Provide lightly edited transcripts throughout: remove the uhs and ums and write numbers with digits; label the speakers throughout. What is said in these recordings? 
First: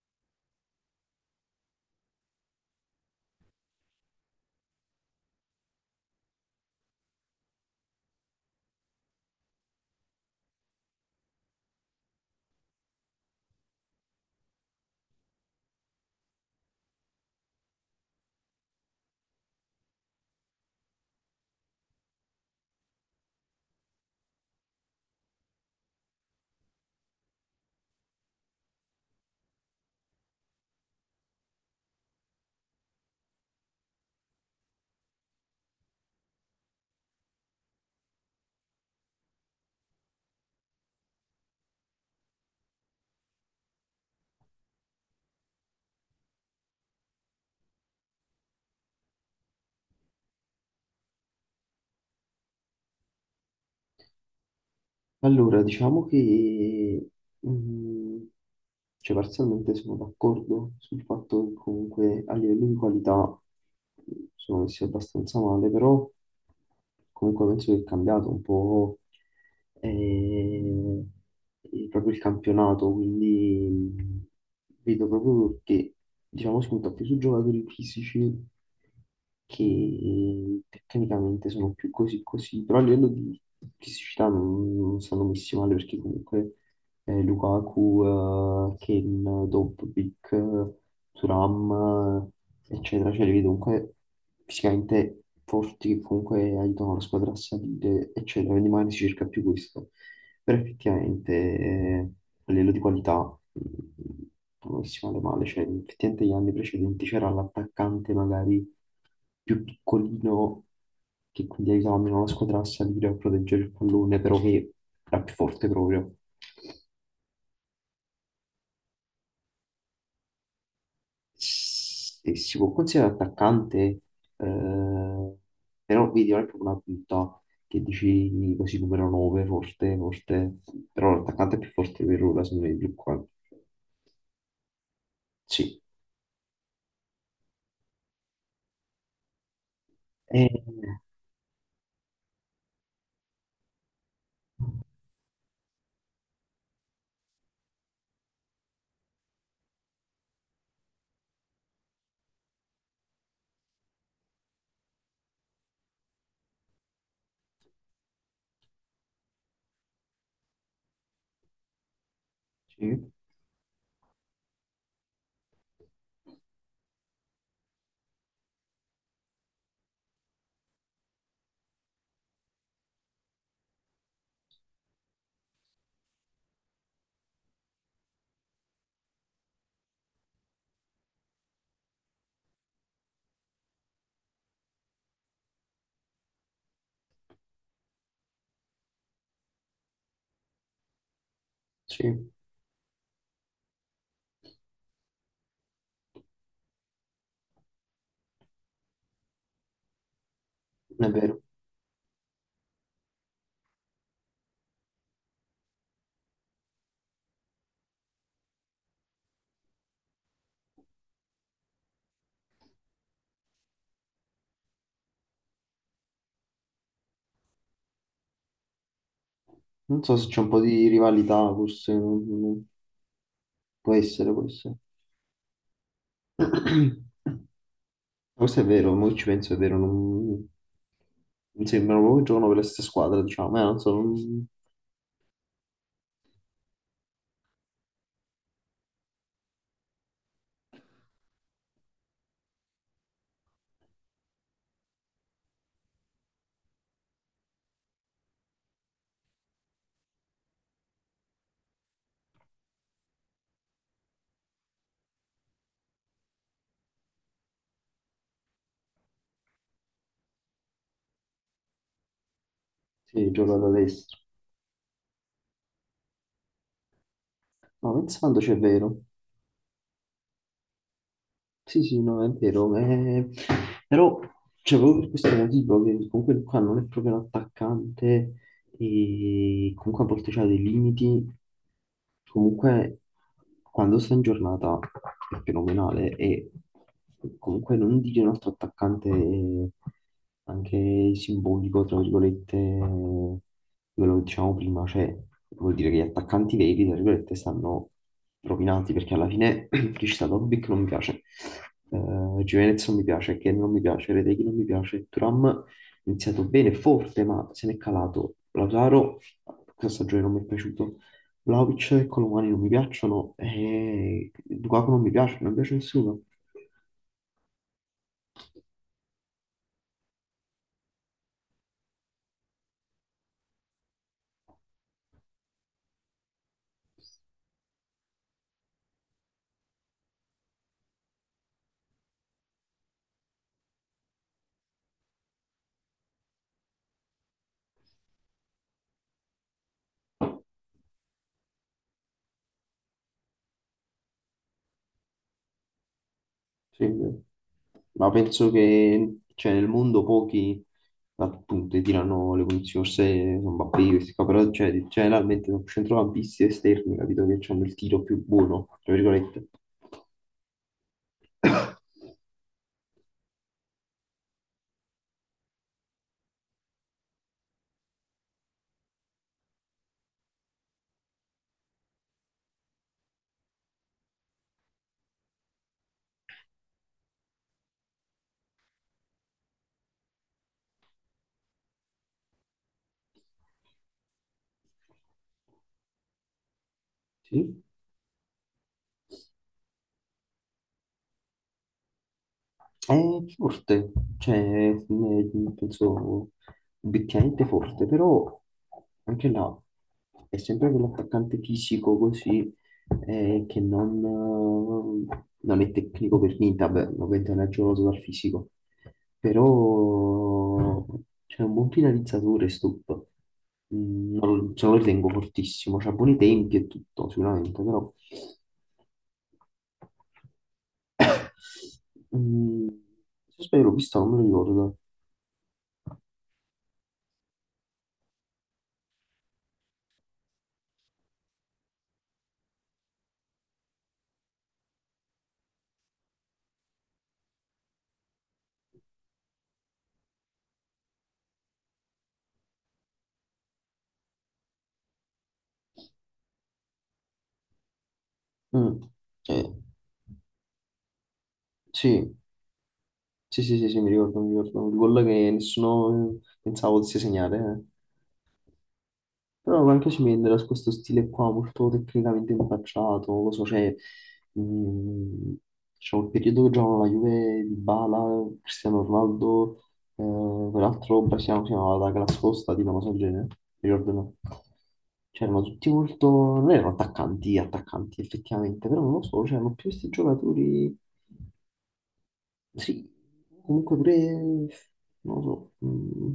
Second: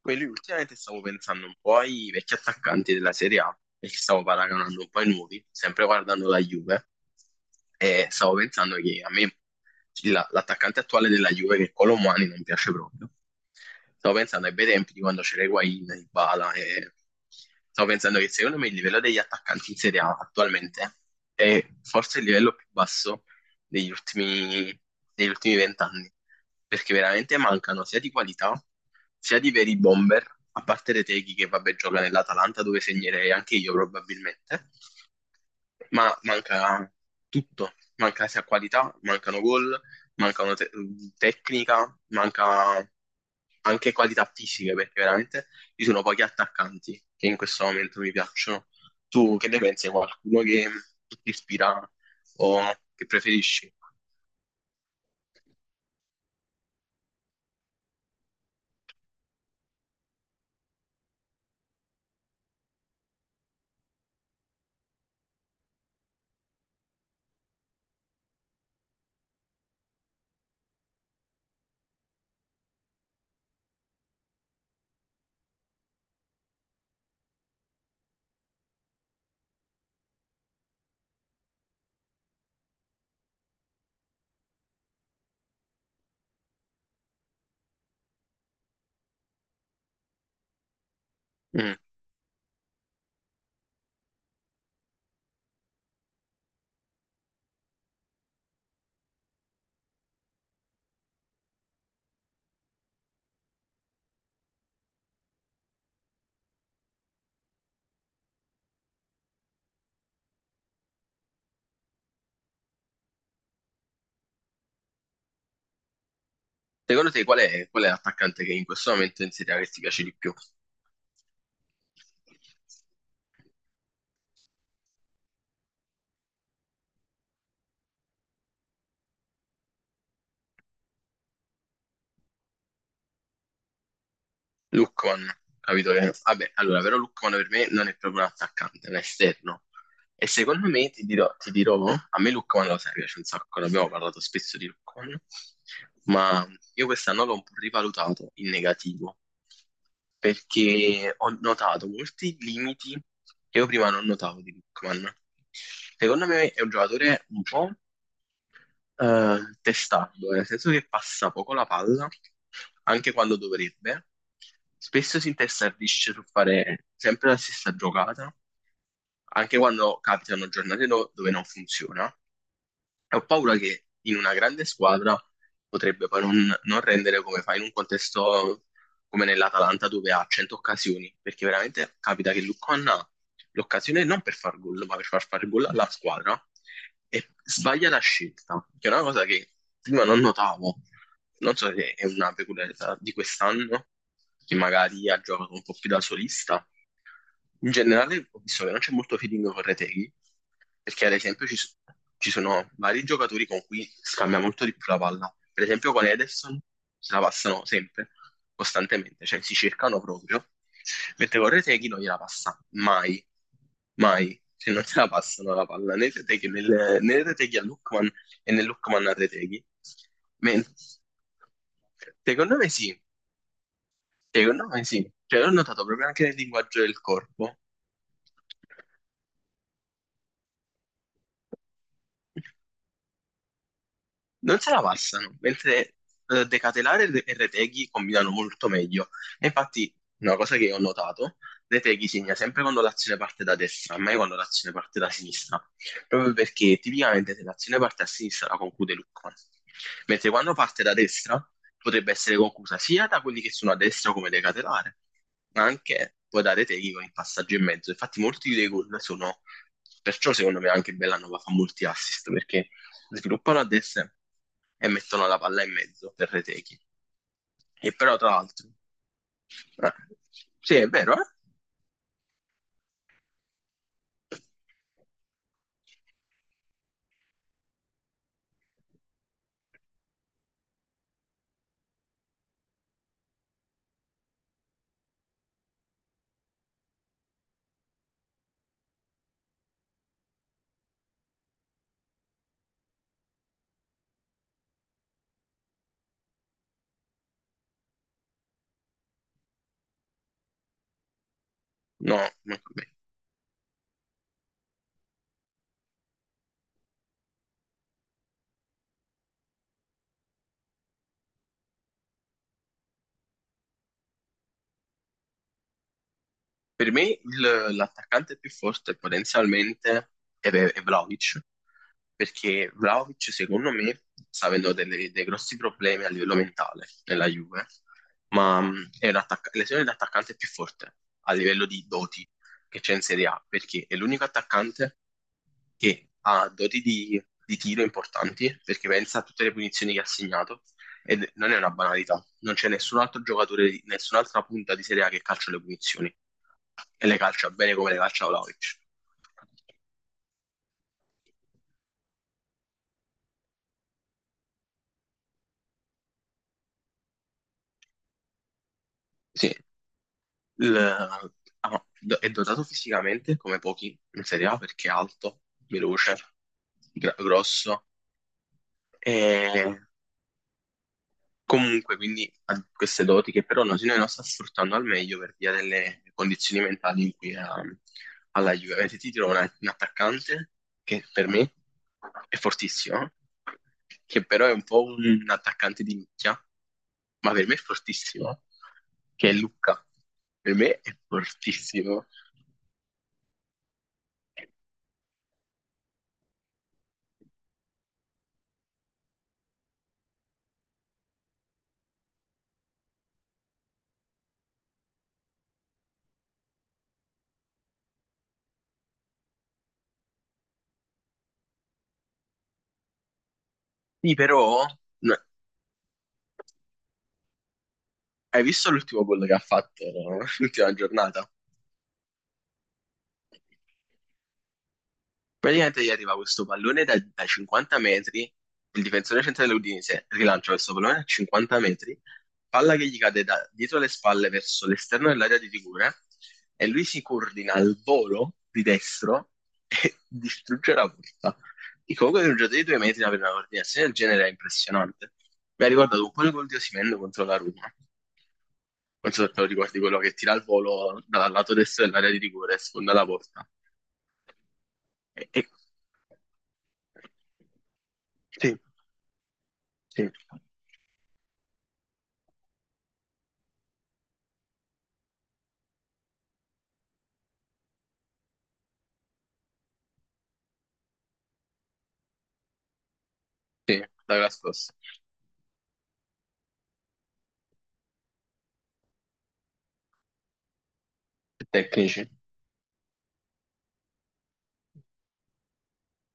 Speaker 1: Quelli ultimamente stavo pensando un po' ai vecchi attaccanti della Serie A, perché stavo paragonando un po' ai nuovi, sempre guardando la Juve, e stavo pensando che a me l'attaccante attuale della Juve, che è Colomani, non piace proprio. Stavo pensando ai bei tempi di quando c'era Higuain, Dybala e stavo pensando che secondo me il livello degli attaccanti in Serie A attualmente è forse il livello più basso degli ultimi degli ultimi 20 anni, perché veramente mancano sia di qualità sia di veri bomber, a parte Retegui che vabbè gioca nell'Atalanta dove segnerei anche io probabilmente, ma manca tutto, manca sia qualità, mancano gol, manca una tecnica, manca anche qualità fisiche, perché veramente ci sono pochi attaccanti che in questo momento mi piacciono. Tu che ne pensi? Qualcuno che ti ispira o che preferisci?
Speaker 2: Allora, diciamo che, mm, cioè, parzialmente sono d'accordo sul fatto che comunque a livello di qualità sono messi abbastanza male, però comunque penso che è cambiato un po' eh, proprio il campionato, quindi vedo proprio che diciamo, spunta più su giocatori fisici che tecnicamente sono più così così, però a livello di fisicità non stanno messi male perché comunque Lukaku, Kane, Dobbik,
Speaker 1: Mm.
Speaker 2: Thuram, eccetera, cioè li vedo comunque fisicamente forti che comunque aiutano la squadra a salire, eccetera, quindi magari si cerca più questo. Però effettivamente a livello di qualità non si male male, cioè effettivamente gli anni precedenti c'era l'attaccante magari più piccolino che quindi aiutava meno la squadra a salire a proteggere il pallone, però che era più forte proprio.
Speaker 1: Secondo te qual è l'attaccante che in questo momento in Serie A che ti piace di più?
Speaker 2: Se si può considerare attaccante, eh, però vedi, non è proprio una punta che dici così numero 9, forte, forte, però l'attaccante più forte per ora, secondo me, più qua.
Speaker 1: Lookman,
Speaker 2: Sì.
Speaker 1: capito? Vabbè, allora, però Lookman per me non è proprio un attaccante, è un esterno. E
Speaker 2: Eh,
Speaker 1: secondo me, ti dirò, a me Lookman lo sai, piace un sacco, ne abbiamo parlato spesso di Lookman, ma io quest'anno l'ho un po' rivalutato in negativo, perché ho notato molti limiti che io prima non notavo di Lookman. Secondo me è un giocatore un po' testardo, nel senso che passa poco la palla,
Speaker 2: sì,
Speaker 1: anche quando dovrebbe. Spesso si intestardisce su fare sempre la stessa giocata, anche quando capitano giornate dove non funziona. E ho paura che in una grande squadra potrebbe poi non rendere come fa in un contesto come nell'Atalanta dove ha 100 occasioni, perché veramente capita che Lucon ha l'occasione non per far gol, ma per far fare gol alla squadra e sbaglia la scelta, che è una cosa che prima non notavo. Non so se è
Speaker 2: sì,
Speaker 1: una peculiarità di quest'anno, che magari ha giocato un po' più da solista, in generale ho visto che non c'è molto feeling con Retegui, perché
Speaker 2: è
Speaker 1: ad
Speaker 2: vero.
Speaker 1: esempio ci sono vari giocatori con cui scambia molto di più la palla. Per esempio con Ederson se la passano sempre, costantemente, cioè si cercano proprio, mentre con Retegui non gliela passa mai, mai. Se non se la passano la palla né Retegui, né Retegui a Lookman e né Lookman a Retegui.
Speaker 2: Non so se c'è un po'
Speaker 1: Men-
Speaker 2: di rivalità, forse,
Speaker 1: Secondo me sì.
Speaker 2: può essere, può
Speaker 1: Secondo
Speaker 2: essere.
Speaker 1: me sì, cioè l'ho notato proprio anche nel linguaggio del corpo.
Speaker 2: Questo è vero, mo che ci penso, è vero, non sembrano proprio che giocano per la stessa squadra, diciamo, non so, non...
Speaker 1: Non se la passano, mentre De Ketelare e Retegui combinano molto meglio. E infatti, una cosa che ho notato, Retegui segna sempre quando l'azione parte da destra, mai quando l'azione parte da sinistra, proprio perché tipicamente se l'azione parte a sinistra la conclude Lukman, mentre quando parte da destra potrebbe essere conclusa sia da quelli che sono a destra come De Ketelare, ma anche poi da Retegui con il passaggio in mezzo. Infatti molti dei gol sono, perciò secondo me anche Bellanova fa molti assist, perché
Speaker 2: Sì, gioca
Speaker 1: sviluppano a
Speaker 2: da.
Speaker 1: destra e mettono la palla in mezzo per Retechi.
Speaker 2: No,
Speaker 1: E però, tra
Speaker 2: pensandoci è
Speaker 1: l'altro,
Speaker 2: vero.
Speaker 1: eh, sì, è vero, eh?
Speaker 2: Sì, sì, no, è vero. Però, cioè, proprio per questo motivo, che comunque qua non è proprio un attaccante e comunque a volte c'ha dei limiti. Comunque, quando sta in giornata è fenomenale e comunque non dire un altro attaccante anche simbolico, tra virgolette, quello che diciamo prima, cioè vuol dire che gli attaccanti veri, tra virgolette, stanno rovinati perché alla fine Felicità Lobby che non mi piace,
Speaker 1: No, manco a me.
Speaker 2: Gimenez non mi piace, Ken non mi piace, Reteghi non mi piace, Turam ha iniziato bene, forte, ma se ne è calato, Lautaro questa stagione non mi è piaciuto, Vlahovic e Colomani non mi piacciono, e Lukaku non mi piace, non mi piace nessuno.
Speaker 1: Per me l'attaccante più forte potenzialmente è Vlahovic, perché Vlahovic secondo me sta avendo dei grossi problemi a livello mentale nella Juve, ma è un l'esempio di attaccante più forte a livello di doti che c'è in Serie A, perché è l'unico attaccante che ha doti di tiro importanti, perché pensa a tutte le punizioni che ha segnato, e non è una banalità, non c'è nessun altro giocatore, nessun'altra punta di Serie A che calcia le punizioni,
Speaker 2: Sì,
Speaker 1: e le calcia bene come le
Speaker 2: ma
Speaker 1: calcia
Speaker 2: penso
Speaker 1: Vlahovic.
Speaker 2: che cioè, nel mondo pochi appunto tirano le posizioni, forse sono Mbappé, questi qua, però cioè, generalmente sono centrocampisti esterni, capito, che hanno il tiro più buono, tra virgolette.
Speaker 1: Sì, Il- ah, no, do- è dotato fisicamente come pochi in Serie A perché è alto, veloce, grosso e comunque quindi ha queste doti che però noi non sta sfruttando al meglio per via delle condizioni mentali in cui è alla Juve. Avete ti trovo un attaccante che per me è fortissimo, che però è un po' un attaccante di nicchia, ma per me è
Speaker 2: Sì.
Speaker 1: fortissimo, che è Luca. Per me è fortissimo.
Speaker 2: È forte, cioè, è- penso, obiettivamente forte, però anche là è sempre quell'attaccante fisico così che non, non è tecnico per niente, vabbè, ovviamente non è giocato dal fisico, però c'è un buon finalizzatore, Stup.
Speaker 1: Sì,
Speaker 2: Non
Speaker 1: però
Speaker 2: lo ritengo
Speaker 1: no,
Speaker 2: fortissimo, c'ha buoni tempi e tutto, sicuramente, però...
Speaker 1: hai visto l'ultimo gol che ha fatto, no? L'ultima giornata?
Speaker 2: Mm, se sbaglio l'ho vista, non me lo ricordo.
Speaker 1: Praticamente gli arriva questo pallone da 50 metri, il difensore centrale dell'Udinese rilancia questo pallone a 50 metri, palla che gli cade da dietro le spalle verso l'esterno dell'area di rigore e lui si coordina al volo di destro e distrugge la porta. E comunque per un giocatore di 2 metri avere una coordinazione del genere è impressionante. Mi ha ricordato un po' il gol di Osimhen contro la Roma.
Speaker 2: Mm,
Speaker 1: Non so se te lo
Speaker 2: eh,
Speaker 1: ricordi, quello che tira il volo dal lato destro dell'area
Speaker 2: sì.
Speaker 1: di rigore e sfonda la
Speaker 2: Sì,
Speaker 1: porta.
Speaker 2: sì, sì, sì, mi ricordo, mi ricordo. Il gol
Speaker 1: E,
Speaker 2: che
Speaker 1: e-
Speaker 2: nessuno pensava potesse segnare. Eh.
Speaker 1: Sì,
Speaker 2: Però anche
Speaker 1: sì.
Speaker 2: Cimendra ha questo stile qua molto tecnicamente impacciato, non lo so, cioè, mh, c'è il periodo che giocavano la Juve di Bala, Cristiano Ronaldo, quell'altro brasiliano che si chiamava la Costa, tipo una cosa del genere,
Speaker 1: Sì, da
Speaker 2: ricordo no.
Speaker 1: quella scorsa.
Speaker 2: C'erano tutti molto, non erano attaccanti, attaccanti effettivamente, però non lo so, c'erano più questi giocatori.
Speaker 1: Tecnici.
Speaker 2: Sì, comunque pure, non lo so,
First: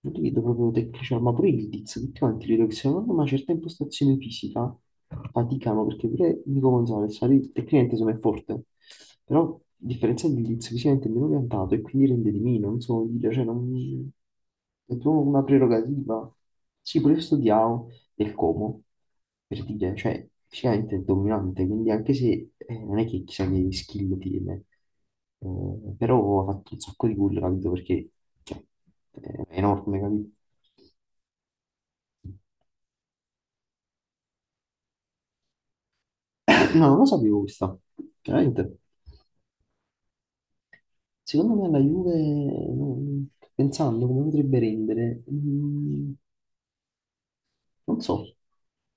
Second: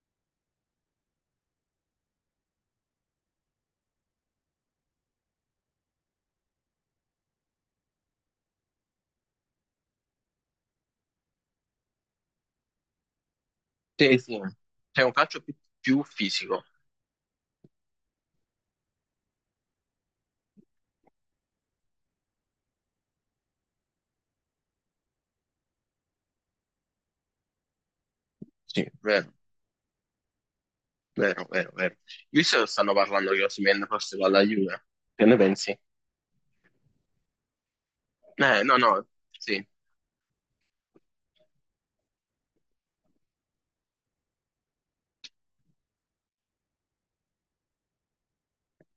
Speaker 2: non li vedo proprio tecnici, ma pure i Lidiz, tutti quanti credo che se non hanno una certa impostazione fisica faticano, perché pure Nico Gonzalez, sai, tecnicamente insomma è forte, però a differenza di Lidiz fisicamente è meno piantato e quindi rende di meno, non so come dire, cioè non...
Speaker 1: Sì, sì.
Speaker 2: è
Speaker 1: C'è un
Speaker 2: proprio una
Speaker 1: calcio più, più
Speaker 2: prerogativa.
Speaker 1: fisico.
Speaker 2: Sì, pure questo Diao del Como, per dire, cioè, fisicamente è dominante, quindi anche se non è che chissà che skill tiene, però ha fatto un sacco di gol, capito? Perché cioè,
Speaker 1: Sì, vero,
Speaker 2: è enorme, capito?
Speaker 1: vero, vero, vero. Io so che stanno parlando che Osimhen forse va alla Juve. Che ne pensi?
Speaker 2: No, non lo sapevo questa, veramente.
Speaker 1: No, no, sì.
Speaker 2: Secondo me la Juve, pensando come potrebbe rendere, non so,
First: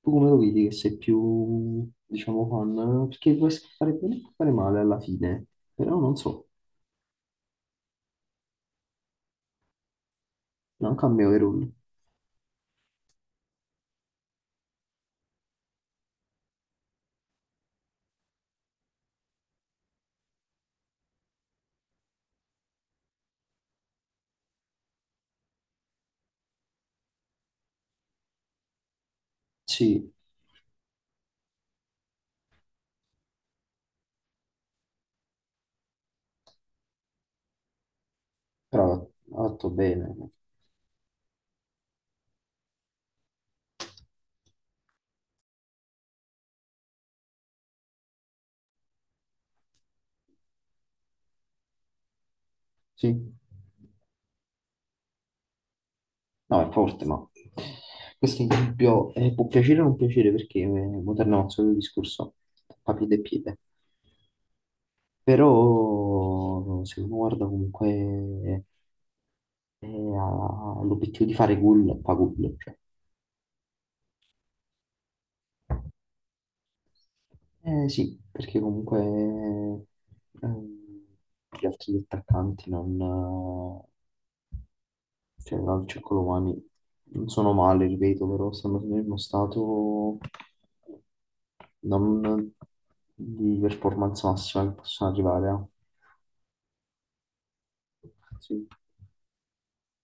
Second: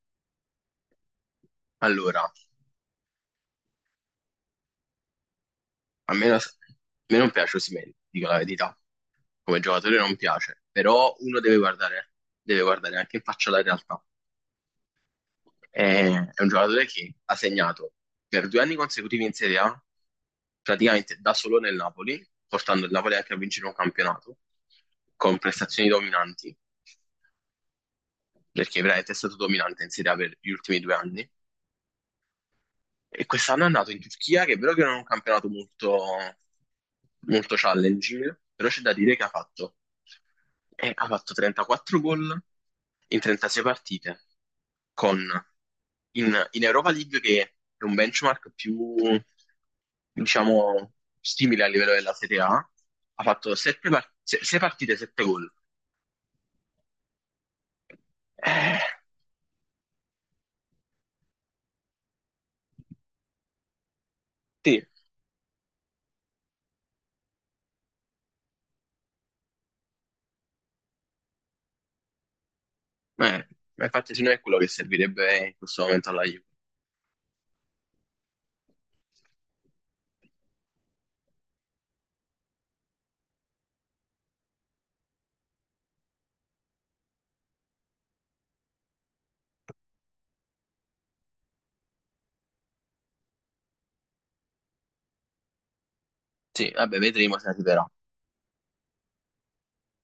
Speaker 2: tu come lo vedi che sei più,
Speaker 1: Allora,
Speaker 2: diciamo, fan? Perché può fare bene e può fare male alla fine, però non so,
Speaker 1: a me non piace Osimhen, dico la verità. Come giocatore non piace,
Speaker 2: non
Speaker 1: però
Speaker 2: cambia
Speaker 1: uno
Speaker 2: overall.
Speaker 1: deve guardare anche in faccia la realtà. È un giocatore che ha segnato per 2 anni consecutivi in Serie A, praticamente da solo nel Napoli, portando il Napoli anche a vincere un campionato, con prestazioni dominanti, perché veramente è stato dominante in
Speaker 2: Sì,
Speaker 1: Serie A per gli ultimi 2 anni. E quest'anno è andato in Turchia, che è vero che non è un campionato molto, molto challenging, però c'è
Speaker 2: però
Speaker 1: da
Speaker 2: ha
Speaker 1: dire che ha
Speaker 2: fatto
Speaker 1: fatto,
Speaker 2: bene,
Speaker 1: eh, ha fatto 34 gol in 36 partite, con in Europa League che è un benchmark più, diciamo, simile a livello della Serie A, ha
Speaker 2: sì,
Speaker 1: fatto 6 partite, 7 gol.
Speaker 2: no, è forte, ma questo
Speaker 1: Eh,
Speaker 2: esempio può piacere o non piacere perché moderno è il solito discorso, papite e piede,
Speaker 1: sì,
Speaker 2: però se uno guarda comunque eh, ha l'obiettivo di fare gol, fa gol, cioè.
Speaker 1: ma infatti se no è quello che servirebbe in questo momento alla Juve.
Speaker 2: Eh sì, perché comunque gli altri attaccanti non, cioè Calcio e Colomani non sono male, ripeto, però stanno nel uno stato non di performance massima che possono arrivare.
Speaker 1: Sì, vabbè, vedremo se arriverà.
Speaker 2: Eh. Sì.